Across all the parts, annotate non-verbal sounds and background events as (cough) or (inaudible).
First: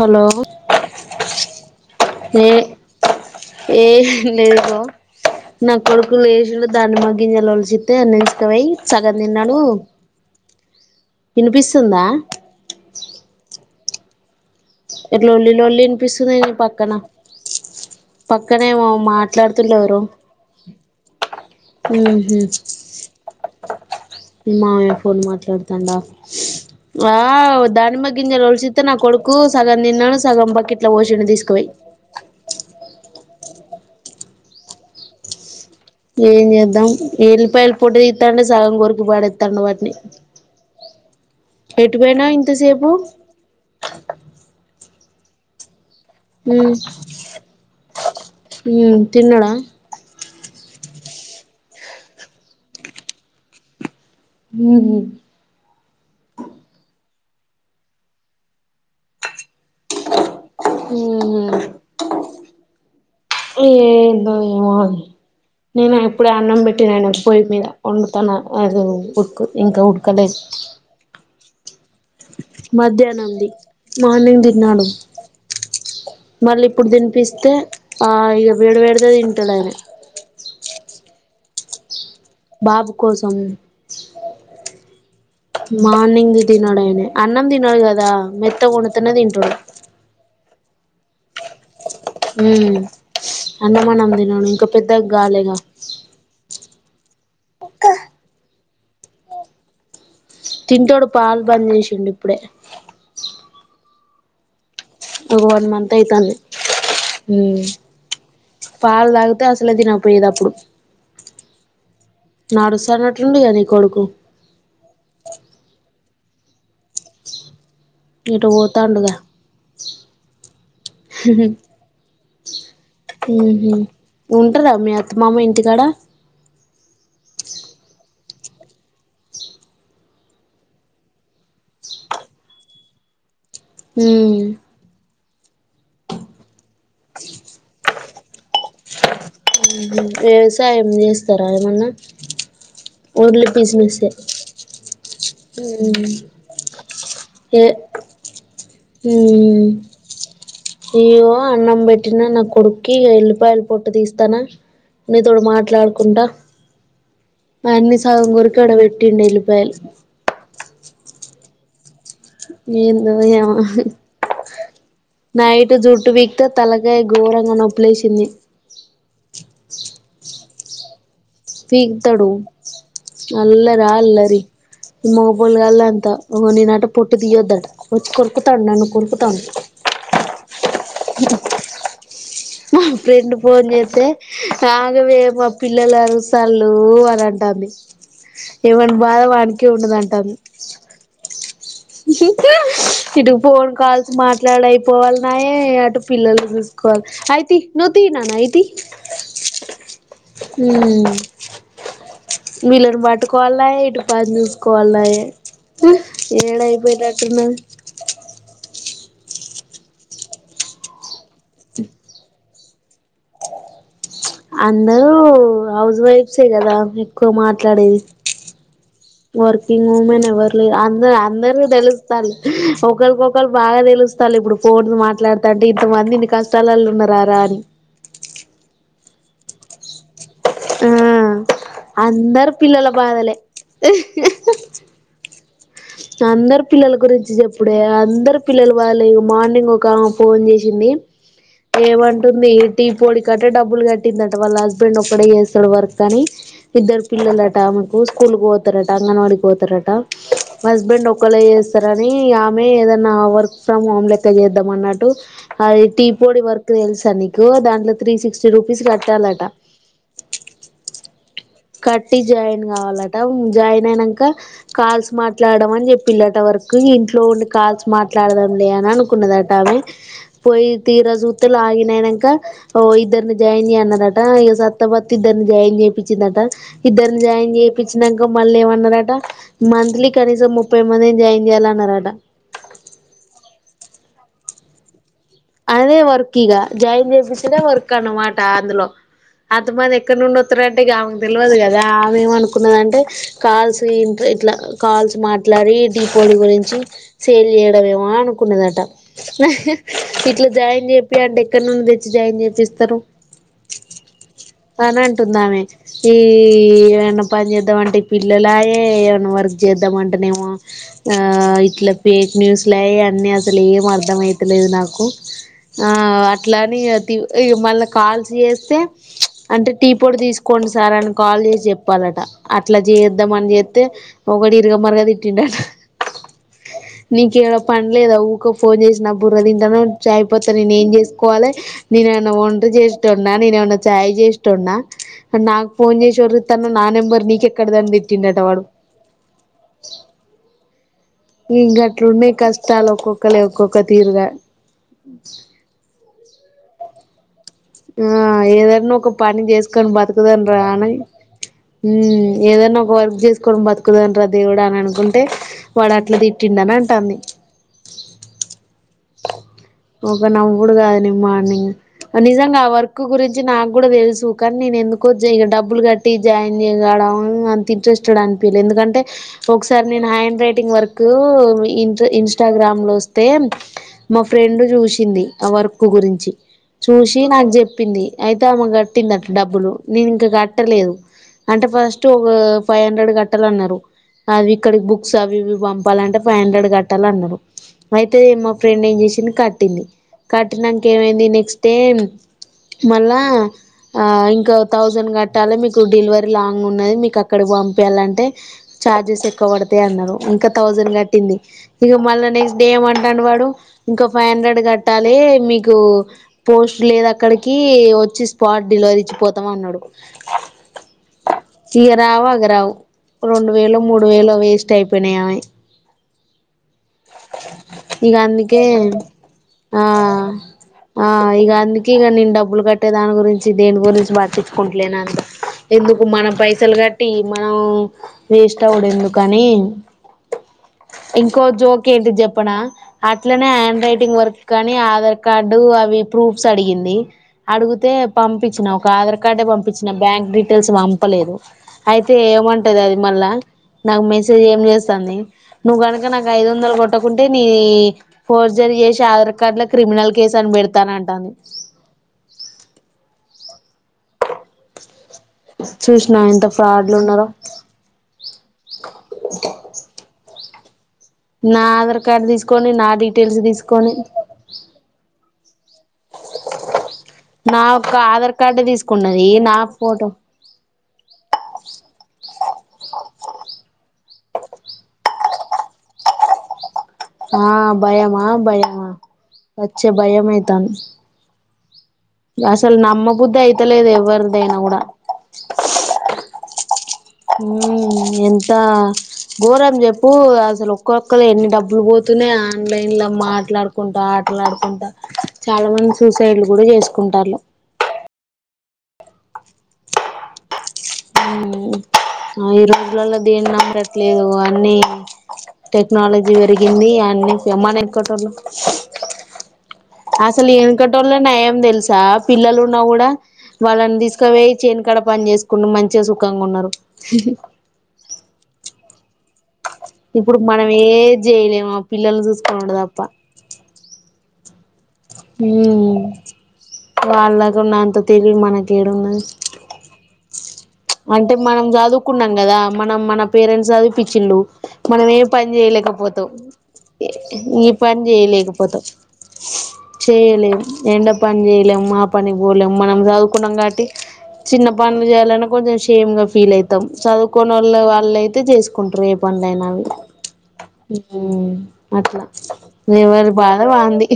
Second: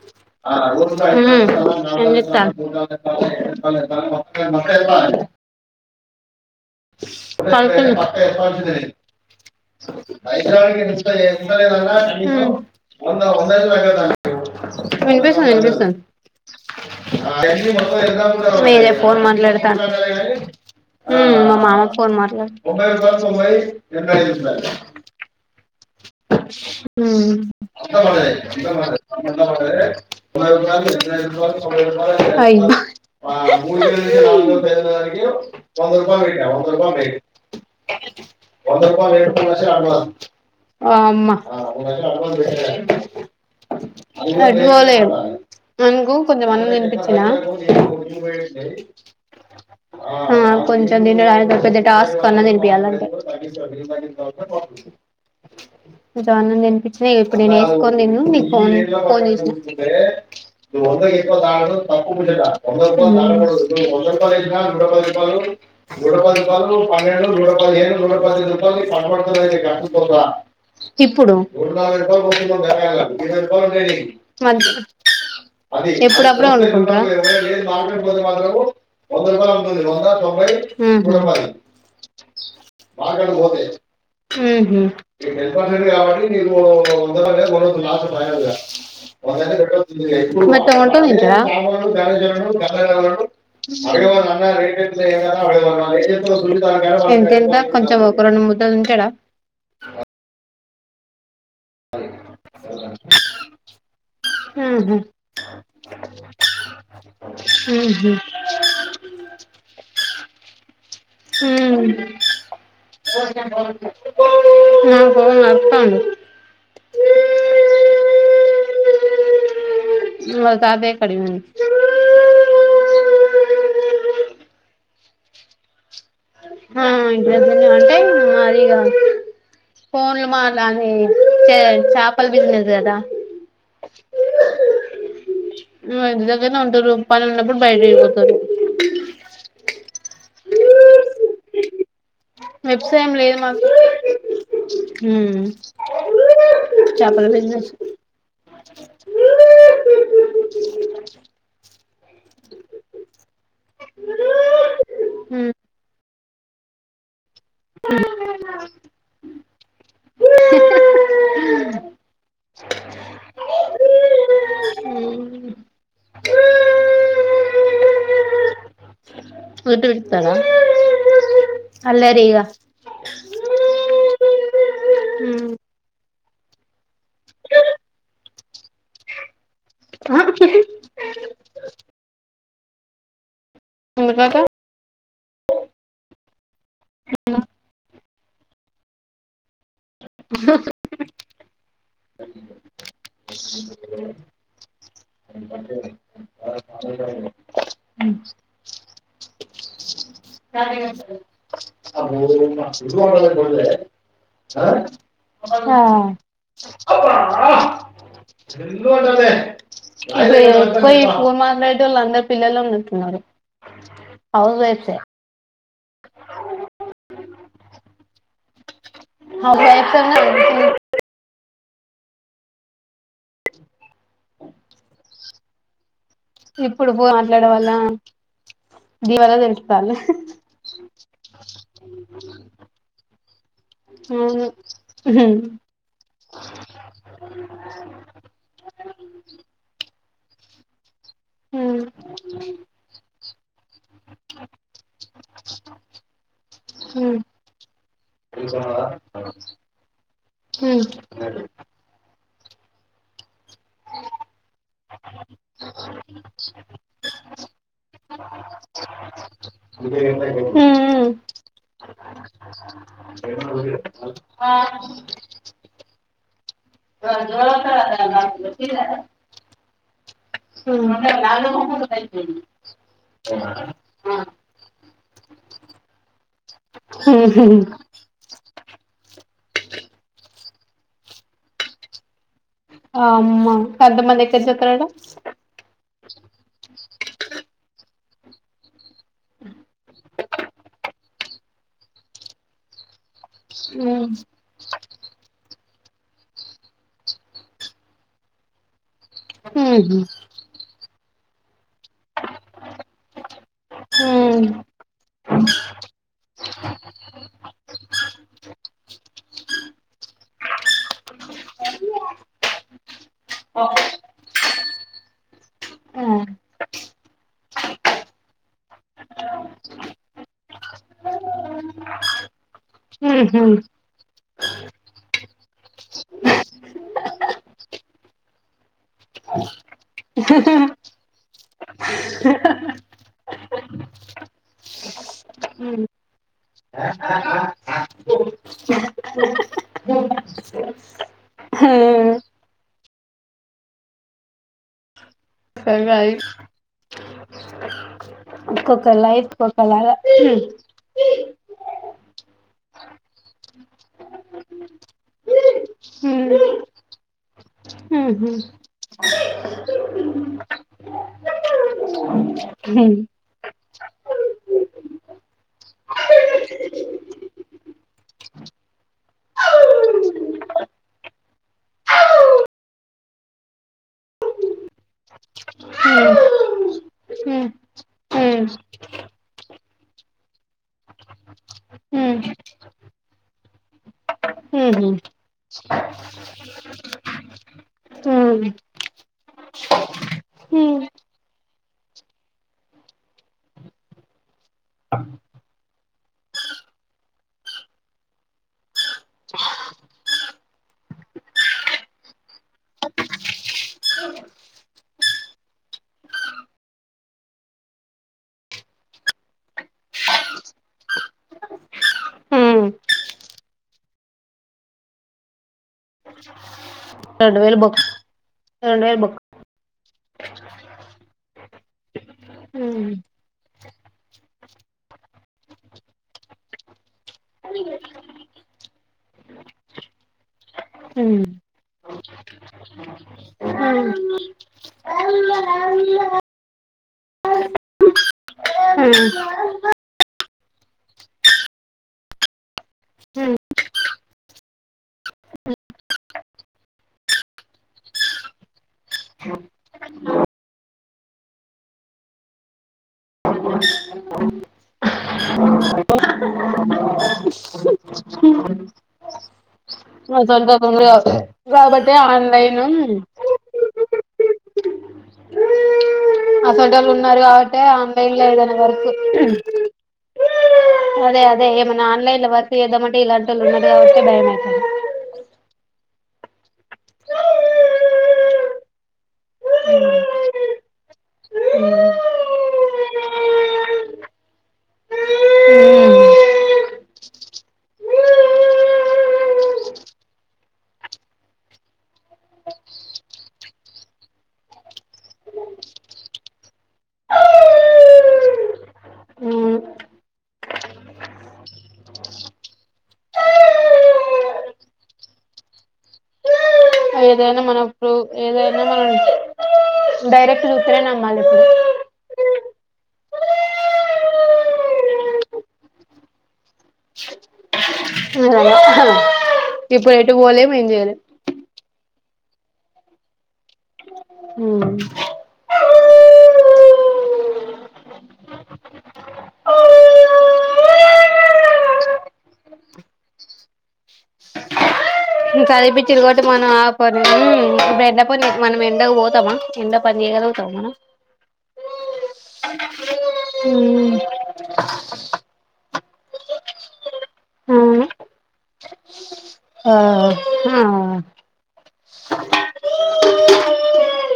Hello ఏ ఏం నా కొడుకు లేచిండు దానిమ్మ గింజలు ఒలిచితే (inaudible) నిలుచుకపోయి సగం తిన్నాడు పడుకున్న వినిపిస్తుందా హ్ ఇట్లా వినిపిస్తుంది. లొల్లి లొల్లి వినిపిస్తుంది. నీ పక్కన పక్కనేమో మాట్లాడుతుండ్లు ఎవరో మామ ఫోన్ ఉహు మాట్లాడ్ మీ మామయ్య ఫోన్ మాట్లాడుతాండా ఆ మ్ దానిమ్మ గింజలు ఒలిచితే నా కొడుకు సగం తిన్నాడు సగం బకెట్ల పోసిండు తీసుకుపోయి (inaudible) ఏం చేద్దాం ఎల్లిపాయల పొట్టు తిత్తాంటే సగం వంద కొరికి పాడేస్తాండ్ వాటిని ఆ అమ్మ ఎటు పోయినావ్ ఇంతసేపు తట్టుకోలేం (inaudible) కొంచం అన్నం ఉమ్ తినిపించినా ఉమ్ తిన్నడా ఆ కొం మొత్తం తిన్నడు ఆయనతో పెద్ద టాస్క్ అన్నం తినిపోయాలంటే హ్ కొంచం అన్నం అనిపించిన ఇగ ఇప్పుడు నేను వేసుకోని తిను నీ ఫోన్ ఫోన్ చేసినా ఉహు ఏందో ఏమో అని నేను ఇప్పుడే అన్నం పెట్టినాను పొయ్యి మీద వండుతాను అది ఉడుకు ఇంకా (unintelligible) ప్పు ఉడకలేదు ప్పుడు మధ్యాహ్నంది మార్నింగ్ తిన్నాడు మళ్ళీ ఇప్పుడు తినిపిస్తే ఆ ఇక వేడి వేడిదే తింటాడు ఆయన బాబు కోసం (unintelligible) హ్ మ్ హ్ మరి (inaudible) (inaudible) మార్నింగ్ తినడు ఆయన అన్నం తినడు కదా మెత్తగా వండితేనే తింటాడు ఉమ్ అన్నం అన్నం తినడు ఇంకా పెద్దగా కాలేగా ఎంత కొంచెం ఒక రెండు మూడు ఇంకేడా చింటోడు పాల్ పని చేసిండు ఇప్పుడే ఉహూ ఫస్ట్ వన్ మంత్ అయితాంది ఉమ్ ఊహు, పాలు తాగితే అసలే తినకపోయేది అప్పుడు ఉమ్ నడుస్తానట్టుండుగా నీ కొడుకు నా ఫోను అవును ఉమ్ ఇటు పోతాండుగా వాళ్ళ తాతయ్య కాడికి పోయిండు. ఉహూ ఉంటారా మీ అత్త మామ ఇంటికాడ ఆ ఇద్దరూ అంటే అదిగా ఫోన్లు మాట్లాడని చే చేపలు బిజినెస్ కదా ఉమ్ ఇద్దరు ఈడనే ఉంటారు పనులు ఉన్నప్పుడు బయటికి వెళ్లిపోతారు. వ్యవసాయం చేస్తారా ఏమన్నా వ్యవసాయం లేదు ఓన్లీ మాకు బిజినెస్సే ఉమ్ చేపల ఏ బిజినెస్ ఉమ్ ఇదిగో అన్నం పెట్టిన నా కొడుక్కి ఎల్లిపాయలు పొట్టు తీస్తానా ఊ. నీతోని మాట్లాడుకుంటా మాయి అన్ని సగం ఊరి కాడ పెట్టిండు ఎల్లిపాయలు ఏందో ఏమో హ నైట్ జుట్టు విగ్గు తలకాయ ఘోరంగా నొప్పి లేసింది నుదటి తల పీకుతాడు నల్ల రాయి అల్లరి మబ్బు గాళ్ళు అంట ఉన్నినట్టు పొట్టు తీయొద్దు అంట ఉంచుకోండి కొడతాంది నన్ను కొరుకుతాంది మా ఫ్రెండు ఫోన్ చేస్తే ఎందుకట ఇప్పుడు ఆగవే మా పిల్లలు అరుస్తారు అని అంటది ఎవని బాధ వానిది చూడనంటాంది జింకాస్ ఇటు ఫోన్ కాల్స్ మాట్లాడ లేకపోయినాయ్ అటు పిల్లలు చూసుకోవాలి అయితే నువ్వు తి నాయనా తి వీళ్ళని పట్టుకోవాలనాయే ఇటు పని చూసుకోవాలనాయే దాన్నారు అదే అ స్ మ లాందా పిల తున్నారుారు అంద హౌస్ వైఫ్సే కదా ఎక్కువ మాట్లాడేది హౌస్ వర్కింగ్ వైఫ్స్ అన్నా ఉమెన్ ఎవరు అందరు అందరు తెలుస్తా ఒకరికొళ్రు బాగా తెలుస్తారు ఇప్పుడు పోడు మాట్లాడుతా అంటే ఇంత మంది ఇన్ని కష్టాలల్లో ఇప్పుడు ఉన్నారారా అని దివాల తెస్తాల ఆ అందరి పిల్లల బాగాలే అవు అందరు పిల్లల గురించి చెప్పుడే అందరు పిల్లలు వాళ్ళు మార్నింగ్ ఒక ఫోన్ చేసింది హ్మ్. హ్మ్. ఏమంటుంది టీ పొడి కట్టా డబ్బులు కట్టిందట వాళ్ళ హస్బెండ్ ఒక్కడే చేస్తాడు వర్క్ అని ఇద్దరు హ్మ్. పిల్లలట మాకు స్కూల్కి పోతారట హ్మ్. అంగన్వాడకి పోతారట హ్మ్. హస్బెండ్ ఒకళ్ళ చేస్తారని మ ఏద నా వర్క్ ఫ్రమ్ హోమ్ లేెకద ద్దం అన్నట్టు అది టీ పోడి వరకు తెలుసా న ఎక్వ దాంట్లో త్రీ సిక్స్టీ రూపీస్ కట్టాలట హ కటి జయి కావాలట జాయిన్ అయినాక కాల్స్ మాట్లాడడం అని చెప్పిళట వరకు ఇంట్లో ఉండి కాల్స్ మాట్లాడడం లే అని అనుకున్నదట ఆమె పోయి తీర సుతులు ఆగినయనాకఓ ఇద్దరిని జాయిన్ చేయ్య అన్నారట సత్తబతిద్దని జాయిన్ చేయిించిందట ఇద్దరుని జాయిన్ హ్మ్. చేయిించినాక మళ్ళీమ న్నరాట మంత్లీ కనీసం ముప్పై మంది జాయిన్ చేయాలన్నరాట అమ్ కంతమంది ఎక్కడ చెతుారడా అదే వర్క్ ఇక జాయిన్ చేపిచిన వర్క్ క్క అనమాట అందులో అది మంది ఎక్కడ నుడి వతురంటేగావ తెలియదు కదా ఆమె ఏమ అనుకున్నదింటే కాల్స్ ఇ హ్మ్. ఇట్లా కాల్స్ మాట్లాడి దీపావళి గురించి సేల్ చేయడేమో అనుకున్నదట న హుహు. ఇట్లా జాయిన్ చెప్పి అంటే ఎక్కడ నుం తెచ్చి జాయిన్ చేసిస్తారు హ్మ్. అని అంటుంద ఆమె ఈ ఏమన్నా పని చేద్దాం అంటే ఈ పిల్లలాయ ఏమన్నా వర్క్ చేద్దాంంటే ఇ అన్నన్ని అసలు ఏం అర్థం అయితలేదు నాకు కు ఆ అట్లాని మళ్ళీ కాల్స్ చేస్తే అంటే టీ పొడ్ తీసుకోండి సార్ అని కాల్ చేసి చెప్పాలట అట్లా చేద్దాం హుహు. అని చేస్తే ఒకటి ఇరగమరగ తిట్టింటడు నీక ఏవడ పనిలేదా ఊకో ఫోన్ చేసిన బుర్ర త దమ యిపోతే నేను ఏం చేసుకోవాలి నేనన్న వంట చేస నేనుమన్న చాయ్ చేస్ ఉన్నా నాకు హ్మ్. ఫోన్ చే తన నా నెంబర్ నీకెక్కడదాన్ని తిట్టిండట వాడు ఇంకా అట్లుండే కష్టం తను ఒక్కొక్కలే ఒక్కొక్క తీరుగా సర కాయి ఆ ఒక్కొక్క ఏదన్నా ఒక లైఫ్ పని చేసుకని ఒక్కొక్కలాగా హ్మ్. బతుకదండ రా అన ఏదనా ఒక వర్క్ చేసుకోవడం బతుకుదంటరా దేవుడ అని అనుకుంటే వాడ అట్లా తిట్టిం అని అంటాంది హ ఒకకా నవుడు కాదులిమా నిజంగా ఆ హ్మ్. వర్క్ గురించి నా (inaudible) ఫ్రెండ్ చూసింది ఆ వర్క్ హ్మ్. గురించి చూసి హ్మ్. నాకు చెప్పింది అయితే హ్మ్. ఆమె కట్టింది అట డబ్బులు నేను ఇంక కట్టలేదు అంటే ఫస్ట్ ఒక ఫైవ్ హండ్రెడ్ కట్టాలన్నారు అది ఇక్కడికి రెండు బుక్స్ అవి ఇవి పంపాలంటే ఫైవ్ హండ్రెడ్ కట్టాలన్నారు అయితే మా ఫ్రెండ్ ఏం చేసి కట్టింది కట్టినాక ఏమైంది నెక్స్ట్ డే మళ్ళా ఇంకా థౌసండ్ కట్టాలి మీకు డెలివరీ లాంగ్ ఉన్నది మీకు అక్కడకి పంపయాలంటే చార్జెస్ ఎక్కువ పడతాయి అన్నారు ఇంకా థౌసండ్ కట్టింది ఇక మళ్ళ నెక్స్ట్ డే ఏమంటాను వాడు ఇంకో ఫైవ్ హండ్రెడ్ కట్టాలి మీకు పోస్ట్ లేదు అక్కడికి వచ్చి స్పాట్ డెలివరీ ఇచ్చి పోతాం అన్నాడు ఇగరావు అగరావు రెండు వేలు మూడు వేలో వేస్ట్ అయిపోయినాయి అవి రెండు వేలు బక్ ఇగ అందుకే రెండు వేల బక్ ఆ ఆ ఇక అందుకే ఇక నేను డబ్బులు కట్టే దాని గురించి దేని గురించి పట్టించుకుంటలేనుని ఎందుకు మన పైసలు కట్టి మనం వేస్ట్ అవ్వడు ఎందుకని ఇంకో జో ఏంటి చెప్పనా అట్లనే హ్యాండ్ రైటింగ్ వర్క్ కానీ ఆధార్ కార్డు అవి ప్రూఫ్స్ అడిగింది అడిగితే పంపించిన ఒక ఆధార్ కార్డే పంపించిన బ్యాంక్ డీటెయిల్స్ పంపలేదు అయితే ఏమంటది అది మళ్ళ నాకు మెసేజ్ ఏం చేస్తుంది నువ్వు కనుక నాకు ఐ వంద కొట్టకుంటే నీ ఫోర్స్ జరి చేసి ఆధార్ కార్డు లో క్రిమినల్ కేసు అని పెడతాన అంటాను చూసినా ఎంత ఫ్రాడ్లు ఉన్నారో చ కొ నా ఆధార్ కార్డ్ తీసుకొని నా డీటెయిల్స్ తీసుకొని అ అ మ ఆట నా యొక్క ఆలైన్ ఆధార్ ఏదనా కార్డే వర్క్ తీసుకున్నది నా ఫోటో అదే అదే ఏమ ఆన్లై లో వర్క్ చేద్దామంటే ఇలాంటోళ్లు ఉన్నరు కావట్టే భయమై ఆ భయమా భయమా సచ్చే భయమైతంది ఉమ్ అసలు నమ్మబుధి అయితలేదు ఎవరిదైనా కూడా ఊ ఎంత ఘోరం జెప్పు అసలు ఒక్కొక్కలియి ఎన్ని డబ్బులు పోతున్నయి ఆన్లైన్ లో మాట్లాడుకుంటా ఆటలాడుకుంటా చాలా మంది సూసైడ్లు కూడా చేసుకుంటండ్లు ఊ ఈ రోజులలో దేన్ని నమ్మడట్లేదు అన్నీ టెక్నాలజీ పెరిగి ఎంది ఏదైనా మనం ఇప్పుడు (unintelligible) కట్టర్లా ఏదైనా మనం డైరెక్ట్ అసలు ఈ చూస్తేనే ఎనకటోల్లె నమ్మాలి ఇప్పుడు నయం తెలుసా పిల్లలు ఉన్నా కూడా వాళ్ళని తీసుకవోయి చేను కడ పని చేసుకుంట మంచిగా సుఖంగా ఉన్నారు హే హే ఎటు ఇప్పుడు పోలేం మనం ఏం ఏద్ జేయలేము పిల్లల్ను సూస్కోనుడు తప్ప ఉ ఊ వాళ్ళకున్నంత తెలివి మనకు ఏడున్నది అంటే మనం చదువుకున్నం కదా మనం మన పేరెంట్స్ చదివిపిఛ్చిళ్ళు ఇంకా చదివిపించుర్రు కాట్టి మనం ఆ ఏ బెండ పని మనం చేయలేకపోతాం ఎండకు పోతమ ఎండ ప చేయలేం ఎండపని చేయలేం మా పనికి బోలేం మనం చదువుకున్నాం కాబట్టి చిన్న పనులు చేయాలన్నా కొంచెం సేమ్ గా ఫీల్ అయితం చదువుకోనోళ్ల అవును వాళ్ళయితే చేసుకుంటారు పనులు ఆ అయినవి ఊ అట్లా ఎవరి బాద వంది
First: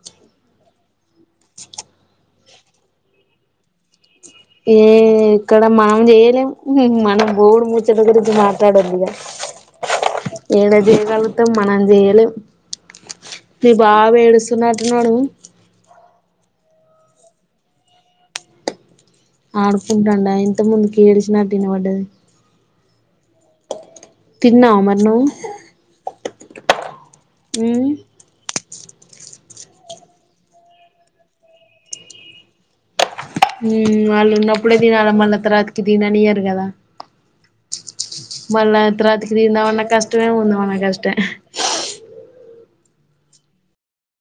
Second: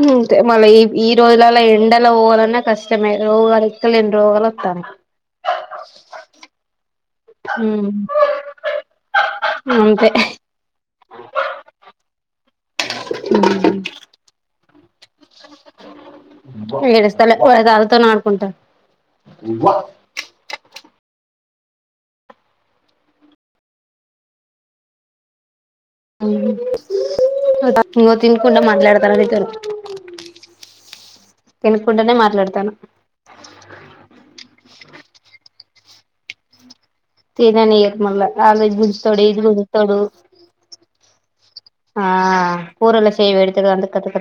అంతే మళ్ల ఈ ఈ రోజులల్ల ఎండల పోవాలన్నా కష్టమే రోజూ అడుగుతలేను రోగాలు ఏ వస్తున్నాయి ఇక్కడ మనం చెయలేం హు మనం గోడు ముచ్చట గురించి మాట్లాద్దు ఇగా అంతే ఏడ చేయగలుగుతాం మనం చేయలేం మీ బాబేడుస స్తున్నట్టు ఉన్నాడు ఏడుస్తలే వాళ్ల తాతతో ఆడుకుంటా ఆడుకుంటండా ఇంత ముందు ఏడ్చినట్లు వినబడ్డది తిన్నవ మరి నువ్వు మ్మ్ తినకుండా మానే డుతారు తనుకుంటానే మాట్లాడతాను. వాలు నప్పుడ దినాల మన త రాత్ర కిదినానియరు కదా తిననియర్ మళ్ళ ఆజ మళ్ళా గుజస్తాడు తర్వాతకి ఇది తిందామన్నా గుస్తాడు కష్టమే ఉందామన్నా కష్టమే ఆ పోరుల చేవ ఎడుతు అంత కతు క